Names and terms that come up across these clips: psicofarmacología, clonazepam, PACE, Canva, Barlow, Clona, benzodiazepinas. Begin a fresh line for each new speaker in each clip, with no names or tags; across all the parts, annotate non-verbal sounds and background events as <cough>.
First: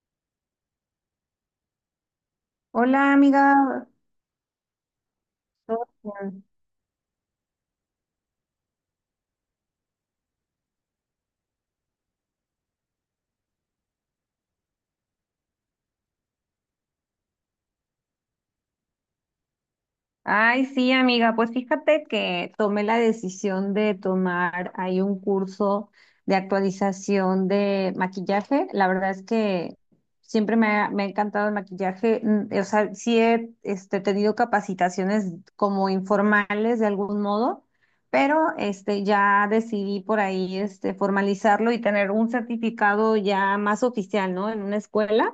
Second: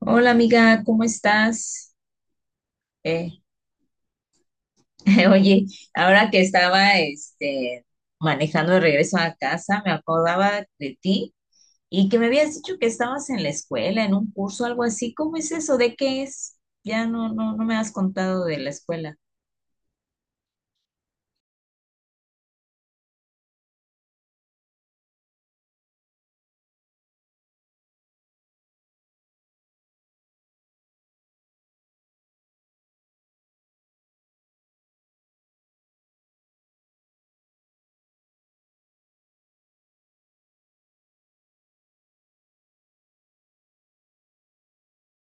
Hola amiga, ¿cómo estás?
Hola
Eh,
amiga.
<laughs> oye,
¿Todo
ahora que
bien?
estaba manejando de regreso a casa, me acordaba de ti y que me habías dicho que estabas en la escuela, en un curso, algo así. ¿Cómo es eso? ¿De qué es? Ya no me has contado de la escuela.
Ay, sí, amiga, pues fíjate que tomé la decisión de tomar ahí un curso de actualización de maquillaje. La verdad es que siempre me ha encantado el maquillaje. O sea, sí he tenido capacitaciones como informales de algún modo, pero ya decidí por ahí formalizarlo y tener un certificado ya más oficial, ¿no? En una escuela.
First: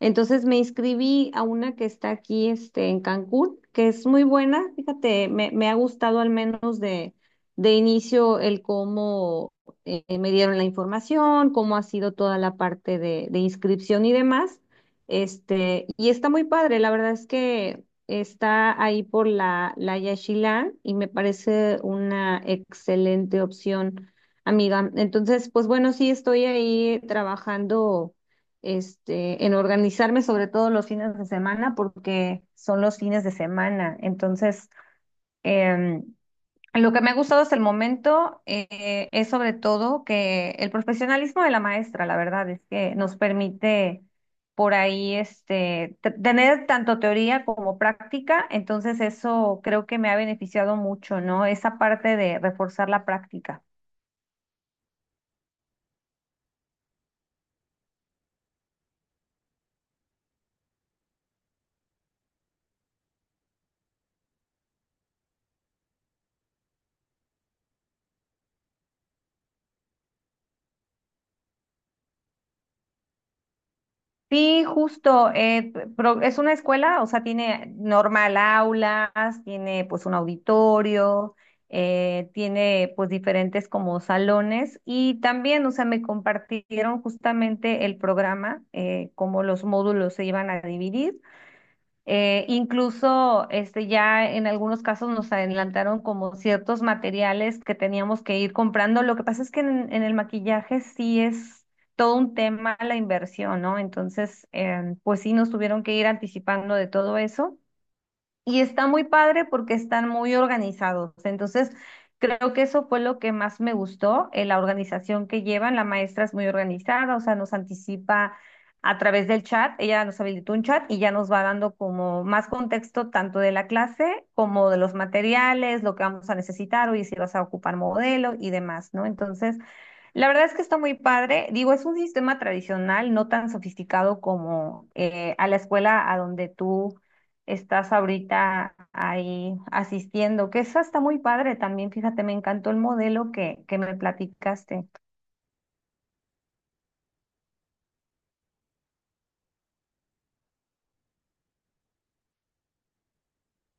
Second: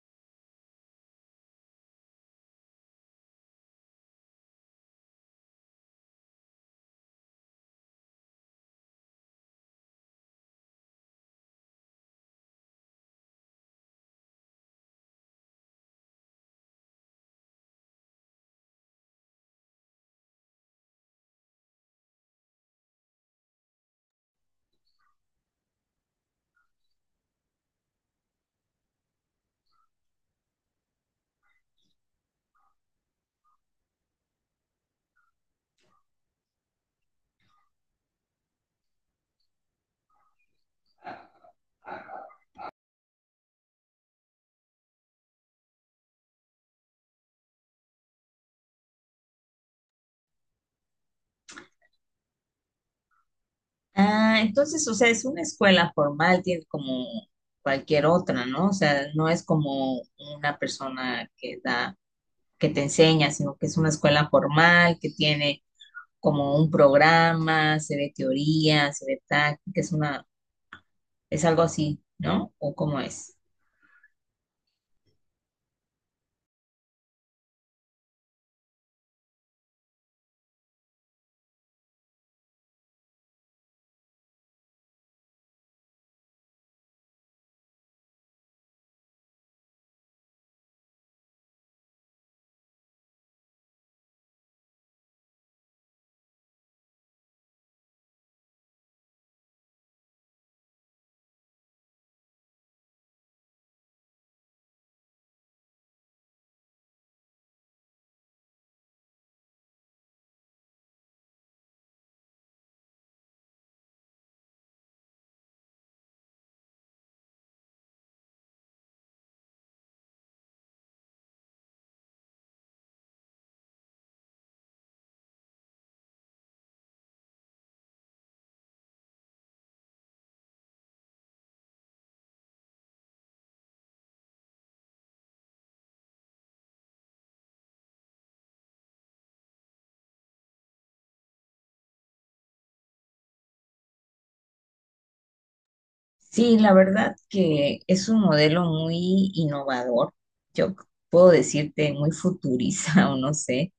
Entonces me inscribí a una que está aquí, este, en Cancún, que es muy buena. Fíjate, me ha gustado al menos de inicio el cómo me dieron la información, cómo ha sido toda la parte de inscripción y demás. Y está muy padre, la verdad es que está ahí por la Yaxchilán y me parece una excelente opción, amiga. Entonces, pues bueno, sí estoy ahí trabajando en organizarme sobre todo los fines de semana porque son los fines de semana. Entonces, em, lo que me ha gustado hasta el momento es sobre todo que el profesionalismo de la maestra, la verdad, es que nos permite por ahí tener tanto teoría como práctica. Entonces, eso creo que me ha beneficiado mucho, ¿no? Esa parte de reforzar la práctica.
Ah, entonces, o sea, es una escuela formal, tiene como cualquier otra, ¿no? O sea, no es como una persona que da, que te enseña, sino que es una escuela formal que tiene como un programa, se ve teoría, se ve táctica, es algo así, ¿no? ¿O cómo es?
Sí, justo. Es una escuela, o sea, tiene normal aulas, tiene pues un auditorio, tiene pues diferentes como salones y también, o sea, me compartieron justamente el programa, cómo los módulos se iban a dividir. Incluso ya en algunos casos nos adelantaron como ciertos materiales que teníamos que ir comprando. Lo que pasa es que en el maquillaje sí es todo un tema la inversión, ¿no? Entonces, pues sí nos tuvieron que ir anticipando de todo eso. Y está muy padre porque están muy organizados. Entonces, creo que eso fue lo que más me gustó, la organización que llevan. La maestra es muy organizada, o sea, nos anticipa a través del chat. Ella nos habilitó un chat y ya nos va dando como más contexto tanto de la clase como de los materiales, lo que vamos a necesitar, o si vas a ocupar modelo y demás, ¿no? Entonces, la verdad es que está muy padre. Digo, es un sistema tradicional, no tan sofisticado como a la escuela a donde tú estás ahorita ahí asistiendo, que eso está muy padre también, fíjate, me encantó el modelo que me platicaste.
Sí, la verdad que es un modelo muy innovador, yo c- puedo decirte muy futurista <laughs> o no sé,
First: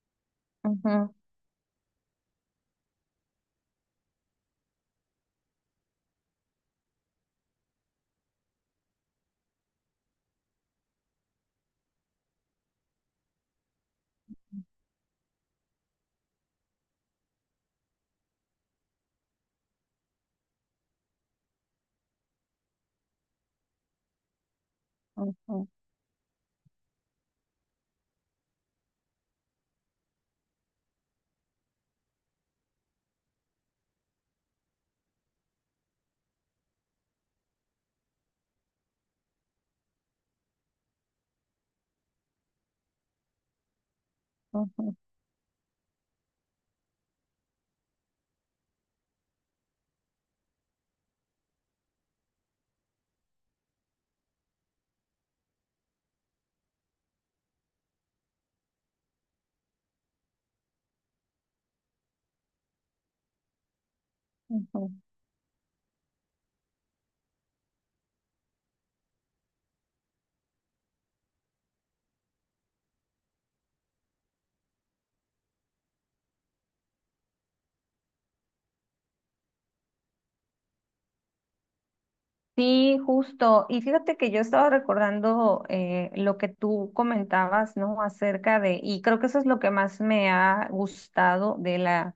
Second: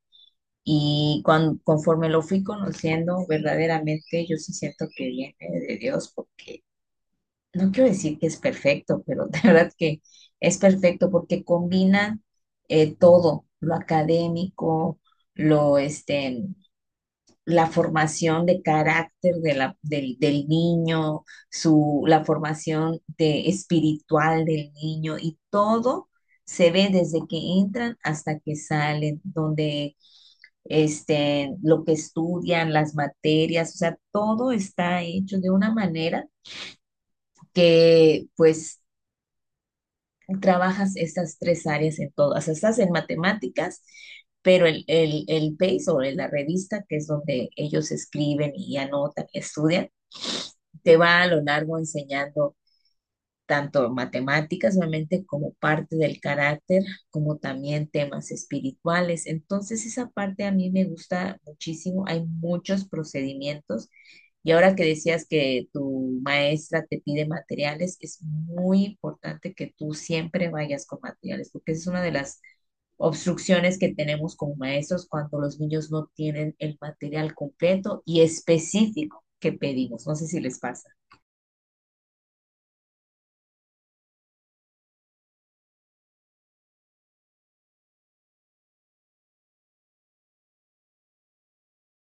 Ujú,
y conforme lo fui conociendo, verdaderamente yo sí siento que viene de Dios, porque no quiero decir que es perfecto, pero <laughs> de verdad que es perfecto porque combina todo, lo académico, lo este, la formación de carácter de del niño, su, la formación de, espiritual del niño y
ujú,
todo se ve desde que entran hasta que salen, donde lo que estudian, las materias, o sea, todo está hecho de una manera que pues trabajas estas tres áreas en todas, o sea, estás en matemáticas, pero el,
ujú,
el, el PACE o la revista, que es donde ellos escriben y anotan y estudian, te va a lo largo enseñando tanto matemáticas, obviamente, como parte del carácter, como también temas espirituales. Entonces, esa parte a mí me gusta muchísimo. Hay muchos procedimientos. Y ahora que
ujú.
decías que tu maestra te pide materiales, es muy importante que tú siempre vayas con materiales, porque esa es una de las obstrucciones que tenemos como maestros cuando los niños no tienen el material completo y específico que pedimos. No sé si les pasa.
Sí, justo. Y fíjate que yo estaba recordando lo que tú comentabas, ¿no? Acerca de, y creo que eso es lo que más me ha gustado de la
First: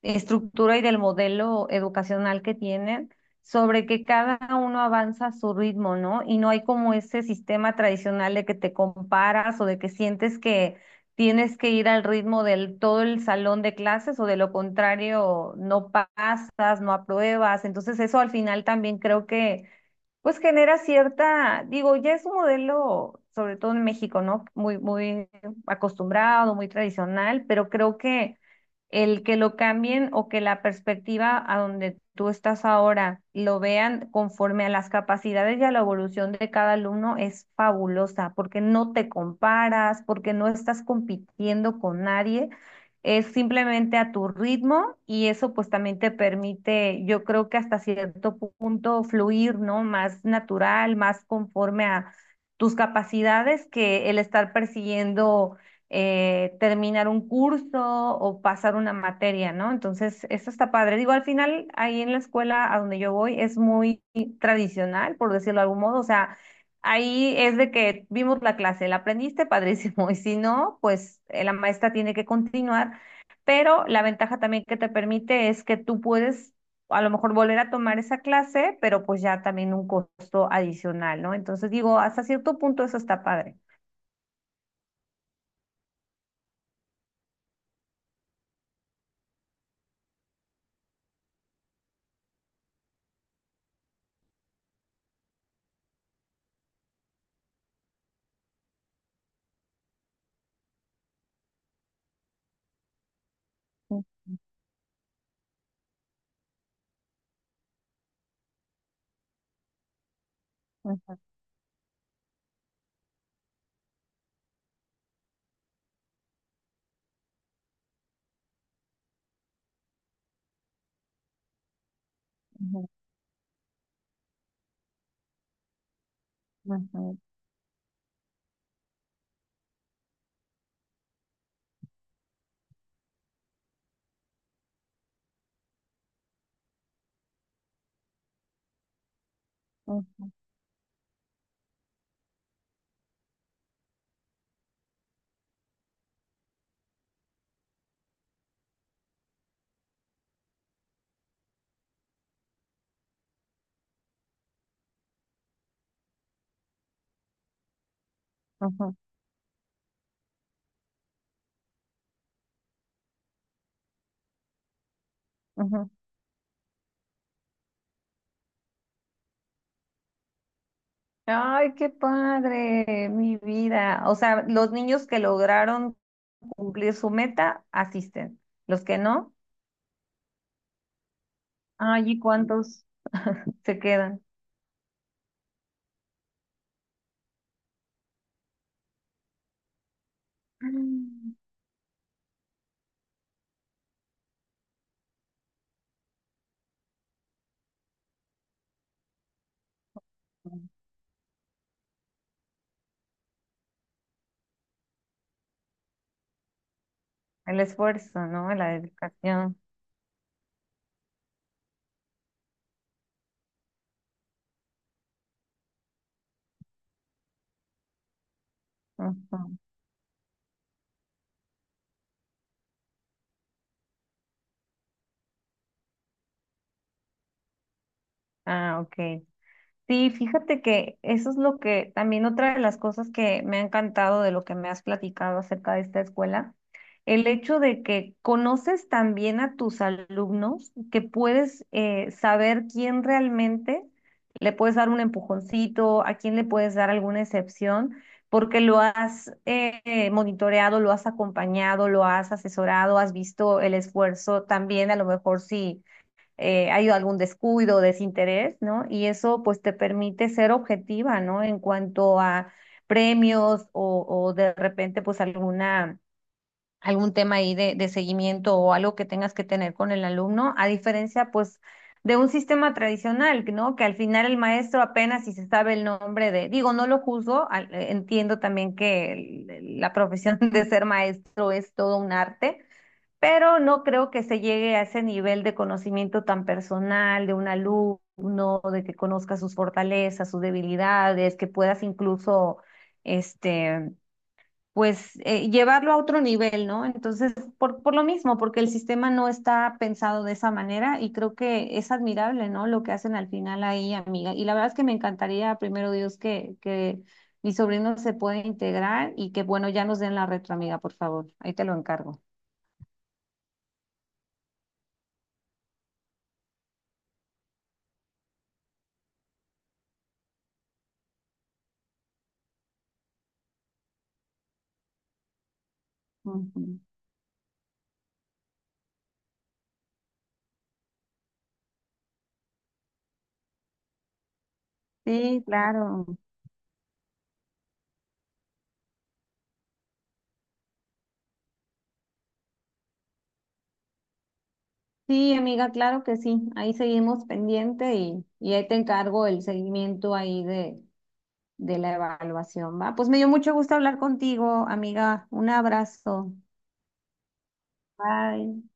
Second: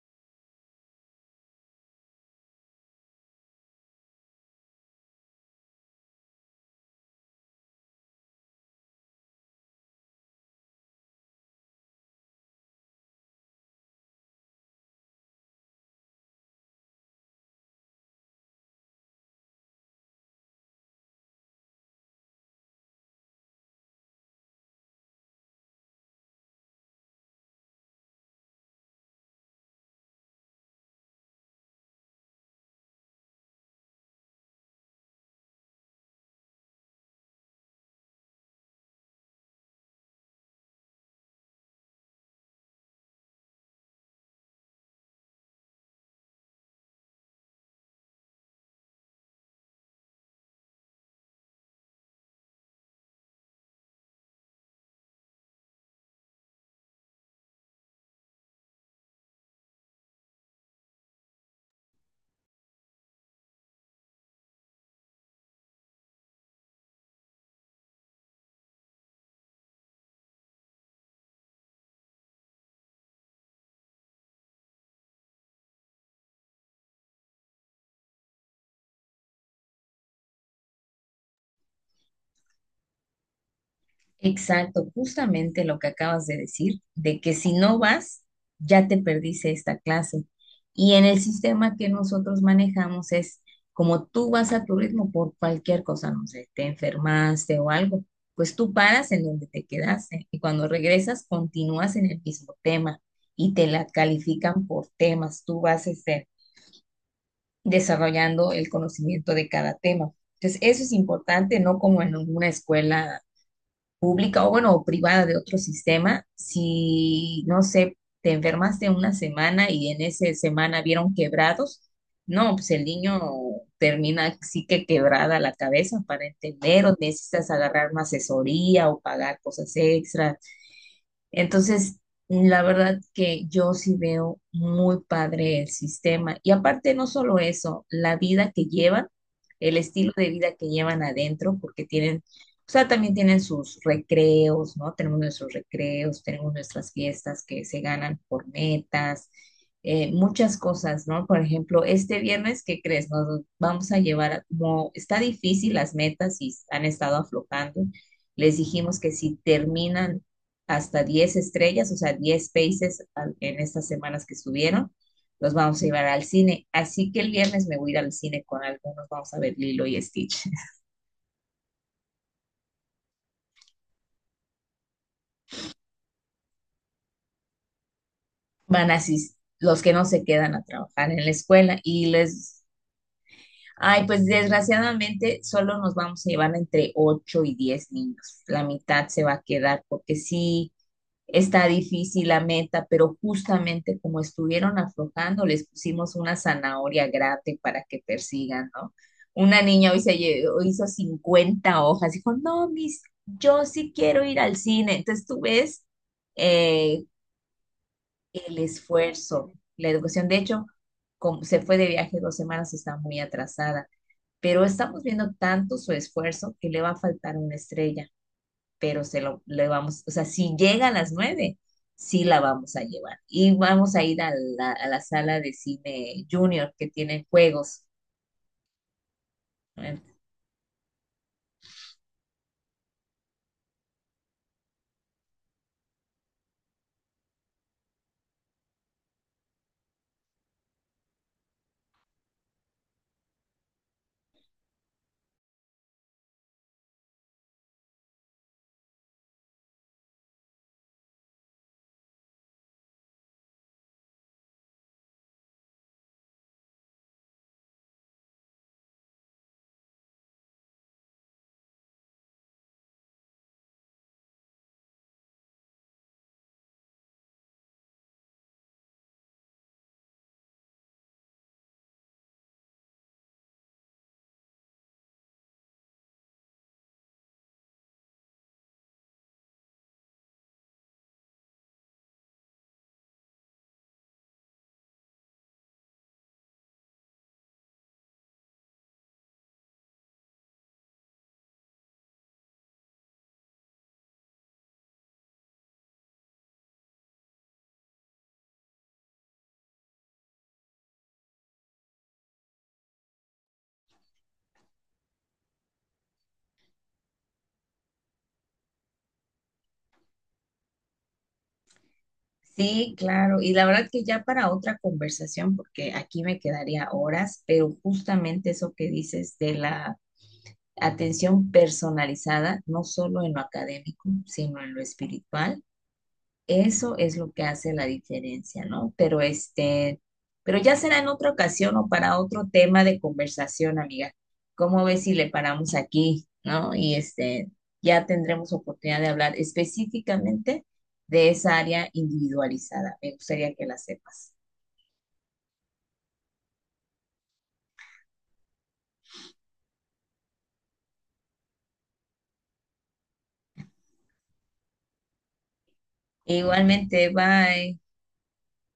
estructura y del modelo educacional que tienen, sobre que cada uno avanza a su ritmo, ¿no? Y no hay como ese sistema tradicional de que te comparas o de que sientes que tienes que ir al ritmo del todo el salón de clases o de lo contrario no pasas, no apruebas. Entonces eso al final también creo que pues genera cierta, digo, ya es un modelo, sobre todo en México, ¿no? Muy, muy acostumbrado, muy tradicional, pero creo que el que lo cambien o que la perspectiva a donde tú estás ahora lo vean conforme a las capacidades y a la evolución de cada alumno es fabulosa, porque no te comparas, porque no estás compitiendo con nadie, es simplemente a tu ritmo y eso pues también te permite, yo creo que hasta cierto punto fluir, ¿no? Más natural, más conforme a tus capacidades que el estar persiguiendo terminar un curso o pasar una materia, ¿no? Entonces, esto está padre. Digo, al final, ahí en la escuela a donde yo voy es muy tradicional, por decirlo de algún modo. O sea, ahí es de que vimos la clase, la aprendiste, <laughs> padrísimo. Y si no, pues la maestra tiene que continuar. Pero la ventaja también que te permite es que tú puedes... A lo mejor volver a tomar esa clase, pero pues ya también un costo adicional, ¿no? Entonces digo, hasta cierto punto eso está padre.
Exacto, justamente lo que acabas de decir, de que si no vas, ya te perdiste esta clase. Y en el sistema que nosotros manejamos es como tú vas a tu ritmo por cualquier cosa, no sé, te enfermaste o algo, pues tú paras en donde te quedaste y cuando regresas continúas en el mismo tema y te la
Ujú,
califican por temas, tú vas desarrollando el conocimiento de cada tema. Entonces, eso es
ujú,
importante, no como en una escuela pública o bueno, o privada de otro sistema, si no sé, te enfermaste una semana y en esa semana vieron quebrados, no, pues el
ujú.
niño termina sí que quebrada la cabeza para entender o
Ujú,
necesitas agarrar una asesoría o pagar cosas extras, entonces, la verdad que yo sí veo muy padre el sistema. Y aparte, no solo eso, la vida que llevan, el estilo de
ujú,
vida que llevan adentro, porque tienen, o sea, también tienen sus recreos, ¿no? Tenemos nuestros recreos, tenemos nuestras fiestas que se ganan por metas, muchas cosas, ¿no? Por ejemplo, este viernes, ¿qué crees? Nos vamos a llevar, como está difícil las metas y han estado aflojando. Les
ujú,
dijimos que si terminan hasta 10 estrellas, o sea, 10 países en estas semanas que estuvieron. Los vamos a
ujú.
llevar al cine. Así que el viernes me voy a ir al cine con algunos. Vamos a ver Lilo y Stitch. <laughs>
Ay, qué padre, mi vida. O sea, los niños que lograron cumplir su meta asisten. Los
Van a
que no,
asistir los que no se quedan a trabajar en la escuela
ay,
y
¿y
les...
cuántos se
Ay,
quedan?
pues desgraciadamente solo nos vamos a llevar entre 8 y 10 niños. La mitad se va a quedar porque sí.
Mm.
Está difícil la meta, pero justamente como estuvieron aflojando, les pusimos una zanahoria grande para que persigan, ¿no? Una niña hoy hizo 50 hojas, dijo, no, mis, yo sí quiero ir al cine. Entonces tú ves eh,
El esfuerzo, ¿no?
el
La
esfuerzo,
dedicación.
la educación. De hecho, como se fue de viaje 2 semanas, está muy atrasada, pero estamos viendo tanto su esfuerzo que le va a faltar una estrella, pero se lo
Ujú.
le vamos, o sea, si llega a las nueve, sí la vamos a llevar. Y vamos a ir a la sala de cine junior que tiene juegos.
Ah, ok.
¿No?
Sí, fíjate que eso es lo que también otra de las cosas que me ha encantado de lo que me has platicado acerca de esta escuela, el hecho de que conoces también a tus alumnos, que puedes saber quién realmente le puedes dar un empujoncito, a quién le puedes dar alguna excepción, porque lo has monitoreado, lo has acompañado, lo has asesorado, has visto el esfuerzo también, a lo mejor sí hay algún descuido, desinterés, ¿no? Y eso pues te permite ser objetiva, ¿no? En cuanto a premios o de repente pues alguna, algún tema ahí de seguimiento o algo que tengas que tener con el alumno, a diferencia pues de un sistema tradicional, ¿no? Que al final el maestro apenas si se sabe el nombre de, digo, no lo juzgo, entiendo también que la profesión <laughs> de ser maestro es todo un arte pero no creo que se llegue a ese nivel de conocimiento tan personal de un alumno, de que conozca sus fortalezas, sus debilidades, que puedas incluso, este, pues, llevarlo a otro nivel, ¿no? Entonces, por lo mismo, porque el sistema no está pensado de esa manera y creo que es admirable, ¿no? Lo que hacen al final ahí, amiga. Y la verdad es que me encantaría, primero Dios, que mi sobrino se pueda integrar y que bueno, ya nos den la retro, amiga, por favor. Ahí te lo encargo.
Sí, claro. Y la verdad que ya para otra conversación, porque aquí me quedaría horas, pero justamente eso que dices de la atención personalizada, no solo en lo académico, sino en lo espiritual.
Ujú.
Eso es lo que hace la diferencia, ¿no? Pero pero ya será en otra ocasión o para otro tema de conversación, amiga. ¿Cómo ves si le
Sí,
paramos
claro.
aquí, ¿no? Y ya tendremos oportunidad de hablar específicamente de esa área individualizada. Me gustaría que la sepas.
Sí, amiga, claro que sí. Ahí seguimos pendiente y ahí te encargo el seguimiento ahí de la evaluación, ¿va? Pues me dio mucho gusto hablar contigo, amiga. Un abrazo.
Igualmente, bye.
Bye.